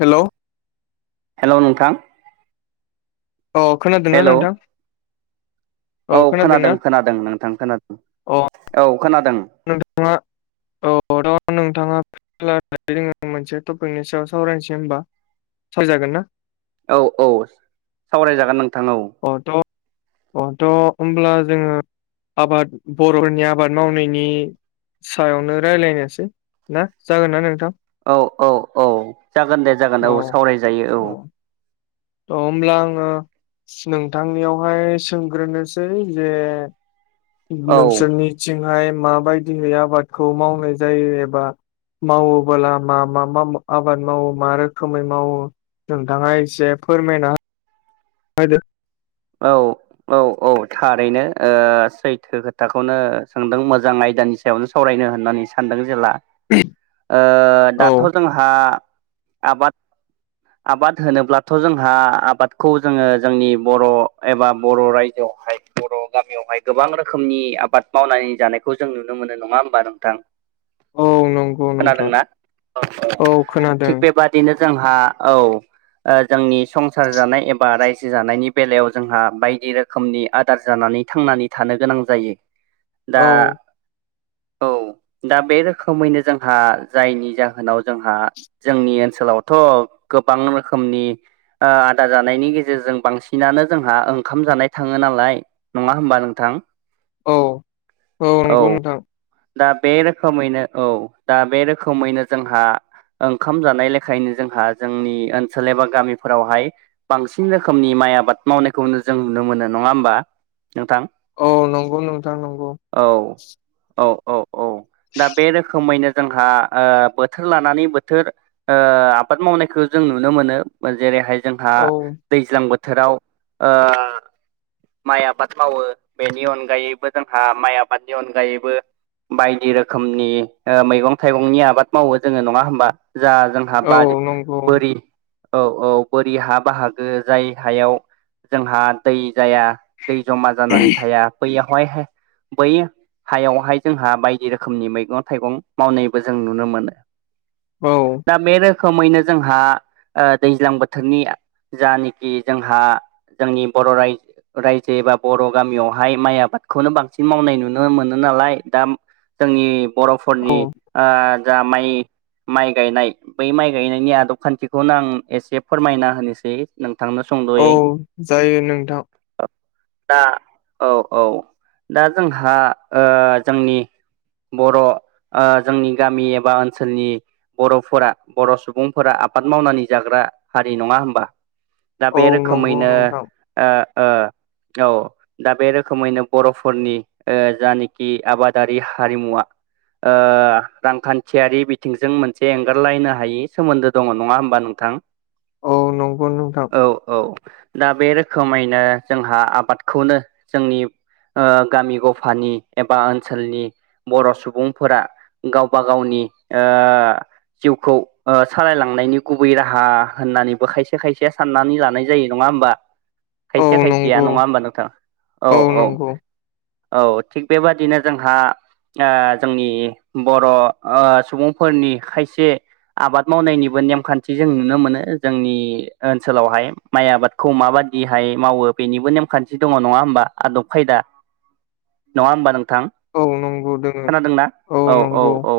Hello hello नोंथां औ खोनादोंना हेलौ नोंथां? औ खोनादों खोनादों नोंथां खोनादों, अ औ खोनादों। नोंथाङा औ नोंथाङा [inaudible] मोनसे टपिकनि सायाव सावरायनोसै होनबा सवराय जागोन ना? औ औ सावरायजागोन नोंथां औ। औ त' औ त' होनब्ला जोङो आबाद बर'नि आबाद मावनाय नि सायावनो रायलायनोसै ना जागोन ना नोंथां? औ औ औ जागोन दे जागोन औ सावरायजायो औ। त' होमब्ला आङो नोंथांनियावहाय सोंग्रोनोसै जे औ नोंसोरनिथिंहाय माबायदिहै आबादखौ मावनाय जायो एबा मावोबोला मा मा मा आबाद मावो मा रोखोमै मावो? नोंथाङा एसे फोरमायना होदो औ औ औ थारैनो ओ सैथो खोथाखौनो सोंदों मोजां आयदानि सायावनो सायावनो सावरायनो होननानै सानदों जेला औ दाथ' जोंहा आबाद आबाद होनोब्लाथ' जोंहा आबादखौ जोङो जोंनि बर' एबा बर' रायजोआवहाय बर' गामियावहाय गोबां रोखोमनि आबाद मावनानै जानायखौ जों नुनो मोनो नङा होमबा नोंथां औ नंगौ नोंथां खोनादोंना औ औ थिग बेबाद बिदिनो जोंहा औ ओ जोंनि संसार जानाय एबा रायजो जानायनि बेलायाव जोंहा बायदि रोखोमनि आदार जानानै थांनानै थानो गोनां जायो दा औ दा बे रोखोमैनो जोंहा जायनि जाहोनाव जोंहा जोंनि ओनसोलावथ' गोबां रोखोमनि ओ आदा जानायनि गेजेरजों बांसिनानो जोंहा ओंखाम जानाय थाङो नालाय नङा होमबा नोंथां औ औ नंगौ नोंथां। दा बे रोखोमैनो औ दा बे रोखोमैनो जोंहा ओंखाम जानाय लेखायनो जोंहा जोंनि ओनसोल एबा गामिफोरावहाय बांसिन रोखोमनि माइ आबाद मावनायखौनो जों नुनो मोनो नङा होमबा नोंथां औ नंगौ नोंथां नंगौ औ औ औ औ दा बे रोखोमैनो जोंहा ओ बोथोर लानानै बोथोर ओ आबाद मावनायखो जों नुनो मोनो जेरैहाय जोंहा औ दैज्लां बोथोराव ओ माइ आबाद मावो बेनि अनगायैबो जोंहा माइ आबादनि अनगायैबो बायदि रोखोमनि ओ मैगं ओ थाइगंनि आबाद मावो जोङो नङा होमबा जा जों हा औ बारि नंगौ बोरि औ औ बोरि हा बाहागो जाय हायाव जोंहा दै जाया दै जमा जानानै थाया बैयावहाय बै हायावहाय जोंहा बायदि रोखोमनि मैगं थाइगं मावनायबो जों नुनो मोनो औ दा बे रोखोमैनो जोंहा ओ दैज्लां बोथोरनि जानोखि जोंहा जोंनि बर' रायजो रायजो एबा बर' गामियावहाय माइ आबादखौनो बांसिन मावनाय नुनो मोनो नालाय दा जोंनि औ बर'फोरनि ओ जा माइ माइ गायनाय बै माइ गायनायनि आदब खान्थिखौनो आं एसे फोरमायना होनोसै नोंथांनो औ सुंद'यै जायो नोंथां औ दा औ औ दा जोंहा ओ जोंनि बर' ओ जोंनि गामि एबा ओनसोलनि बर'फोरा बर' सुबुंफोरा आबाद मावनानै जाग्रा हारि नङा होमबा दा औ बे नंगौ रोखोमैनो नोंथां ओ ओ औ दा बे रोखोमैनो बर'फोरनि ओ जानाखि आबादारि हारिमुवा ओ रांखान्थियारि बिथिंजों मोनसे एंगारलायनो हायि सोमोन्दो दङ नङा होमबा नोंथां औ नंगौ नोंथां औ औ दा बे रोखोमैनो जोंहा आबादखौनो जोंनि ओ गामि गफानि एबा ओनसोलनि बर' सुबुंफोरा गावबा गावनि ओ जिउखौ ओ सालायलांनायनि गुबै राहा होननानैबो खायसे खायसे साननानै लानाय जायो नङा होमबा औ खायसेया खायसेया नंगौ नङा होमबा नोंथां औ औ औ थिग बेबादिनो जोंहा ओ जोंनि बर'ओ सुबुं फोरनि खायसे आबाद मावनायनिबो नेमखान्थि जों नुनो मोनो जोंनि ओनसोलावहाय माइ आबादखौ माबाददिहाय मावो बेनिबो नेमखान्थि दङ नङा होमबा आदब खायदा नङा होमबा नोंथां औ नंगौ दोङो खोनादोंना औ औ औ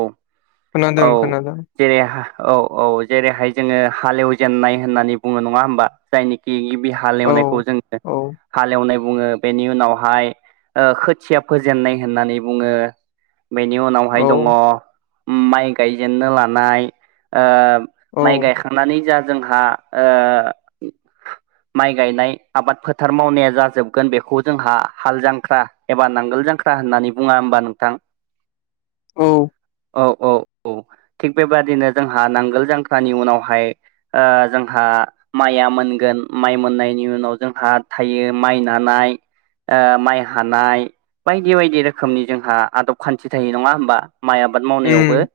खोनादों खोनादों जेरैहा औ औ जेरैहाय जोंङो हालेवजेननाय होननानै बुङो नङा होमबा जायनिखि गिबि औ हालेवनायखौ जोंङो औ हालेवनाय बुङो बेनि उनावहाय ओ खोथिया फोेजेननाय होननानै बुङो बेनि औ उनावहाय दङ माइ गायजेननो लानाय ओ औ माइ गायखांनानै जा जोंहा ओ [inaudible] माइ गायनाय आबाद फोथार मावनाया जाजोबगोन बेखौ जोंहा हाल जांख्रा एबा नांगोल जांख्रा होननानै बुङा होमबा नोंथां औ औ औ औ थिग बेबादिनो जोंहा नांगोल जांख्रानि उनावहाय ओ जोंहा माया मोनगोन माइ मोननायनि उनाव जोंहा थायो माइ नानाय ओ माइ हानाय बायदि बायदि रोखोमनि जोंहा आदब खान्थि थायो नङा होमबा माइ आ आबाद मावनायावबो उम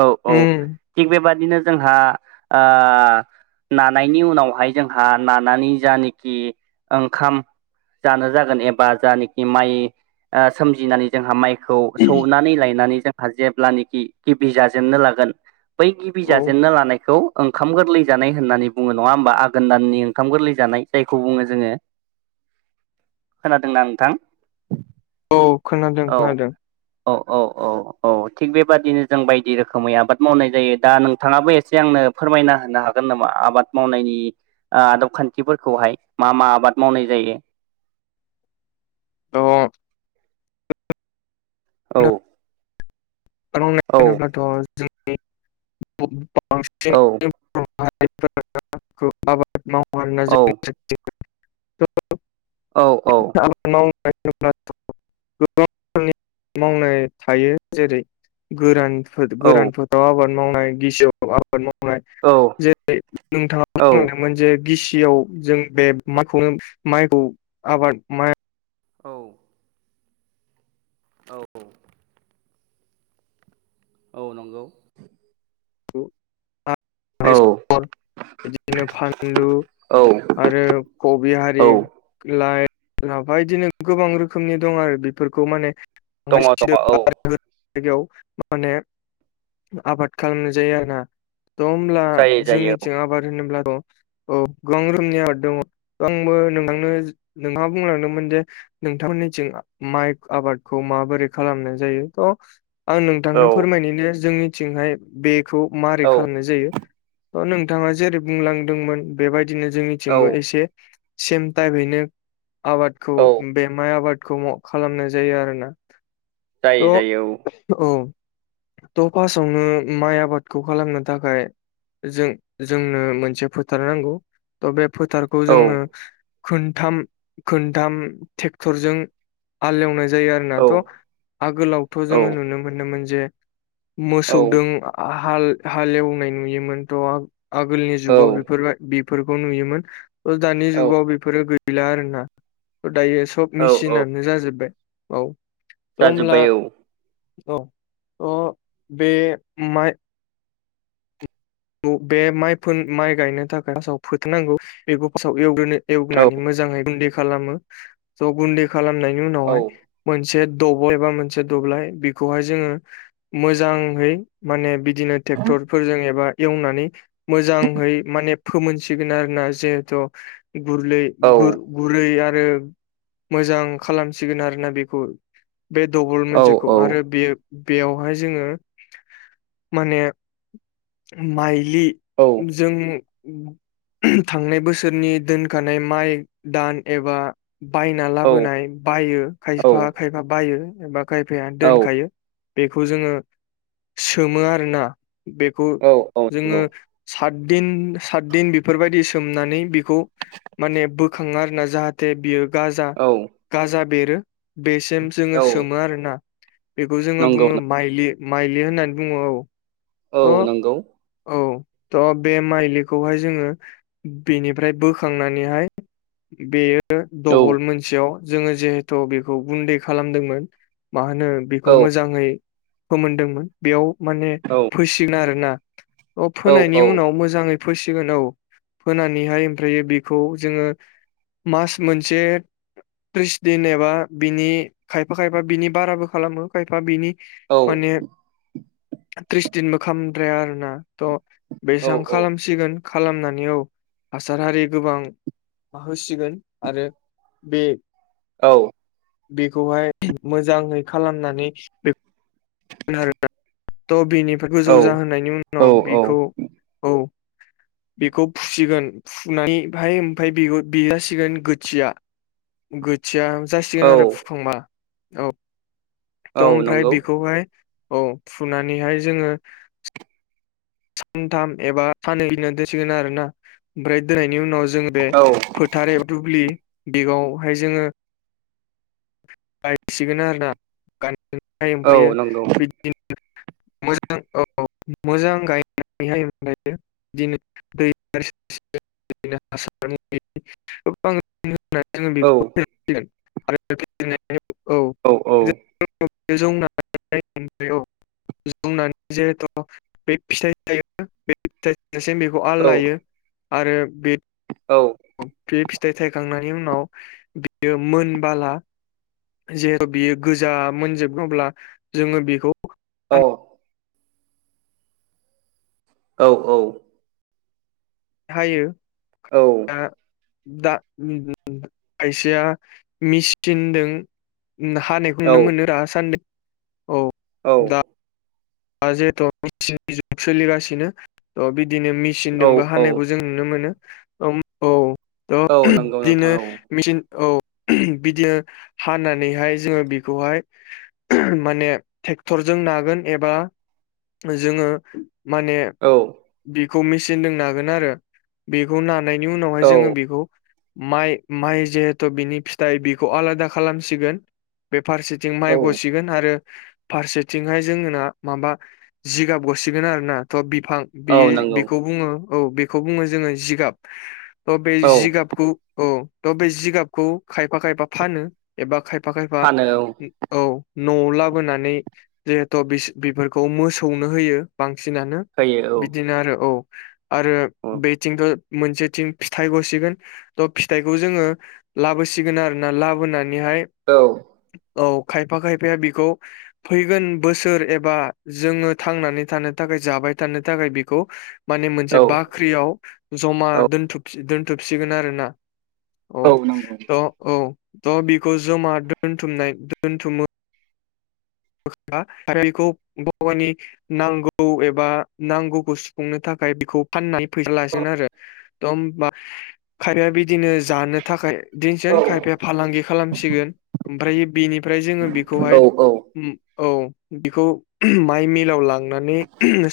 औ औ उम थिग बेबादिनो जोंहा ओ नानायनि उनावहाय जोंहा नानानै जानोखि ओंखाम जानो जागोन एबा जानोखि माइ सोमजिनानै जोंहा माइखौ सौनानै लायनानै जोंहा जेब्लानखि गिबि जाजेननो लागोन बै गिबि औ जाजेनना लानायखौ ओंखाम गोरलै जानाय होननानै बुङो नङा होमबा आघोन दाननि ओंखाम गोरलै जानाय जायखौ बुङो जोंङो [inaudible] खोनादोंना नोंथां औ खोनादों औ खोनादों औ औ औ औ थिग बेबादिनो जों बायदि रोखोमै आबाद मावनाय जायो दा नोंथाङाबो एसे आंनो फोरमायना होनो हागोन नामा आबाद मावनायनि आदब खान्थिफोरखौहाय मा मा आबाद मावनाय जायो द औ औ होनोब्लाथ' जों बांसिन औ औ औ [unintelligible] [unintelligible] [unintelligible] गोरान औ गोरानफोराव आबाद मावनाय गिसियाव आबाद मावनाय औ जेरै नोंथाङा बुंलांदों मोनसे गिसियाव जों बे माइखौनो माइखौ आबाद मा औ औ औ नंगौ बा औ बेसर बिदिनो फानलु औ आरो कबि हारि औ लाइ लाफा इदिनो गोबां रोखोमनि दं आरो बेफोरखौ माने दङ दङ औ जायगायाव माने आबाद खालामनो जे आरोना थ' होमब्ला जायो जायो जोंनिथिं आबाद होनोब्लाथ' औ गोबां रोखोमनि आबाद दङ आंबो नोंथांनो नोंथाङा बुंलांदोंमोन जे नोंथांमोननिथिं माइ आबादखौ माबोरै खालामनाय जायो थ' आं औ नोंथांनो फोरमायनो जोंनिथिंहाय बेखौ मारै औ खालामनाय जायो थ' नोंथाङा जेरै बुंलांदोंमोन बेबायदिनो औ जोंनिथिंबो एसे सेम टाइपैनो आबादखौ औ बे माइ आबादखौ खालामनाय जायो आरोना जायो थ' जायो औ थ' फासावनो माइ आबादखौ खालामनो थाखाय जों जोंनो मोनसे फोथार नांगौ। थ' बे फोथारखौ औ जोङो खोनथाम खोनथाम ट्रेक्टरजों हालेवनाय जायो आरोना औ थ' आगोलावथ' औ जोङो नुनो मोनोमोन जे औ मोसौदों हाल हालेवनाय नुयोमोनथ' आगोलनि जुगाव औ बेफोरबाय बेफोरखौ नुयोमोन त दानि औ जुगाव बेफोरो गै गैला आरोना दायो सब औ औ मेचिनानो जाजोबबाय औ त होनब्ला जाजोब्बाय अ बे मा बे माइ फो माइ गायनो थाखाय फासाव फोथोनांगौ बेखौ फासाव एवग्रोनो औ एवनानै मोजाङै गुन्दै खालामो स' गुन्दै खालामनायनि औ उनावहाय मोनसे दब' एबा मोनसे दब्लाय बेखौहाय जोंङो मोजाङै माने बिदिनो ट्रेक्टरफोरजों एबा एवनानै मोजांहै माने फोमोनसिगोन आरो ना जिहेथु गुरलै औ गुरै आरो मोजां खालामसिगोन आरोना बेखौ बे दबल औ मोनसेखौ आरो बेयो बेयावहाय जोङो माने माइलि जों थांनाय बोसोरनि दोनखानाय माइ दान एबा बायना लाबोनाय बायो खायफा खायफा बायो एबा खायफाय दोनखायो बेखौ जोङो सोमो आरोना बेखौ औ औ। जोङो सतदिन सातदिन बेफोरबायदि सोमनानै बेखौ माने बोखाङो आरो ना जाहाथे बियो गाजा गाजा बेरो बेसिम औ जोङो सोमो आरोना। बेखौ जोङो नंगौ बुंङो माइलि माइलि होननानै बुंङो औ। औ थ' नंगौ। औ त' बे माइलिखौहाय जोङो बेनिफ्राय बोखांनानैहाय बेयो औ नंगौ दबल मोनसेयाव जोङो जिहेथु बेखौ गुन्दै खालामदोंमोन मा होनो औ बेखौ मोजाङै फोमोनदोंमोन बेयाव माने औ फोसिगोन आरोना अ औ फोनायनि उनाव मोजाङै फोसिगोन औ फोनानैहाय ओमफ्रायो बेखौ जोङो मास मोनसे त्रिस दिन एबा बिनि खायफा खायफा बिनि बाराबो खालामो खायफा बिनि माने त्रिस दिनबो खालामद्राया आरोना थ' बेसां औ खालामसिगोन खालामनानै औ हासार हारि गोबां होसिगोन आरो बे औ। बेखौहाय मोजाङै खालामनानै आरोना थ' बिनिफ्राय गोजौ औ औ जाहोनायनि औ उनाव औ बेखौ औ। बेखौ फुसिगोन फुनानैहाय ओमफ्राय बेगुद बे जासिगोन गोथिया गोथिया औ जासिगोन आरो फुखांबा औ औ त' ओमफ्राय नंगौ बेखौहाय औ फुनानैहाय जोङो सानथाम एबा सानैैनो दोनसिगोन आरोना ओमफ्राय दोननायनि उनाव जों बे औ फो थार ए दुब्लि बेगावहाय जोङो गायसिगोन आरोना। गान ओमफ्राय औ ओमफ्रायो नंगौ बि [unintelligible] औ मोजां गाय [unintelligible] [unintelligible] [unintelligible] औ [unintelligible] औ औ औ जिहेथु बे फिथाइ बे फिथ [unintelligible] सिम बेखौ आल औ लायो आरो बे औ बे फिथाइ थायखांनायनि उनाव बियो मोनबाला जिहेथु बियो गोजा मोनजोबनोब्ला जोङो बेखौ औ औ औ। हायो दा दा [unintelligible] खायसेया मिसथिनदों उम हानायखौ नुनो मोनो रा सान्दों औ। औ। दा जिहेथु मिचननि जुग सोलिगासिनो थ' बिदिनो मि औ सिनदोंबो औ हानायखौ जों नुनो मोनो औ थ' औ नंगौ नोंथां बिदिनो मेचिन औ बिदिनो हानानैहाय जोङो बेखौहाय माने ट्रेक्टरजों नागोन एबा जोङो माने औ बेखौ मेचिनजों नागोन आरो बेखौ नानायनि औ उनावहाय जोङो बेखौ माइ माइ जिहेथु बिनि फिथाइ बेखौ आलादा खालामसिगोन बेफारसि थिं माइ औ गसिगोन आरो फारसेथिंहाय जोंना माबा जिगाब गसिगोन आरोना थ' बिफां औ बे नंगौ बेखौ बुङो औ बे खौ बुङो जोङो अ जिगाब बे औ जिगाबखौ औ द' बे जिगाबखौ खायफा खायफा फानो एबा खायफा खायफा फानो औ औ न'आव लाबोनानै जिहेथ बेफोरखौ मोसौनो होयो बांसिनानो होयो बिदिनो आरो औ आरो औ बेथिंथ' मोनसेथिं फिथाइ गसिगोन थ' फिथाइखौ जोङो लाबोसिगोन आरोना लाबोनानैहाय औ औ खायफा खायफाया बेखौ फैगोन बोसोर एब बा जोङो थांनानै थानो थाखाय जाबाय थानो थाखाय बेखौ माने औ मोनसे बाख्रियाव जमा औ दोनथुब दोनथुबसिगोन आरो ना औ थ' औ बेखौ जमा दोनथुमनाय दोनथुमो [unintelligible] आरो बेखौ [unintelligible] नि नांगौ एबा नांगौखौ सुफुंनो थाखाय बेखौ फाननाय औ फैसाालासिगोन आरो थ ओमबा खायफाया बिदिनो जानो थाखाय औ दिनसोन औ खायफाया फालांगि खालामसिगोन ओमफ्र बिनिफ्राय जोङो बेखौहाय औ बेखौ माइ मिलाव लाङ नानै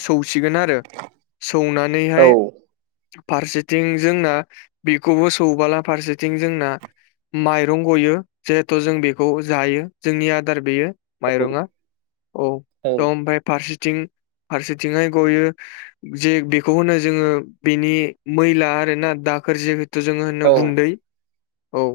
सौसिगोन आरो सौनानैहाय फारसेथिं जोंना बेखौबो सौबोला फारसेथिं जोंना माइरं गयो जिहेथु जों बेखौ जायो जोंनि आदार बेयो माइरङा औ थ ओमफ्राय फारसेथिं फारसेथिंहाय गयो जे बेखौ होनो जोङो बेनि मैला आरो ना दाखोर जे थ जोङो होनो औ गुन्दै औ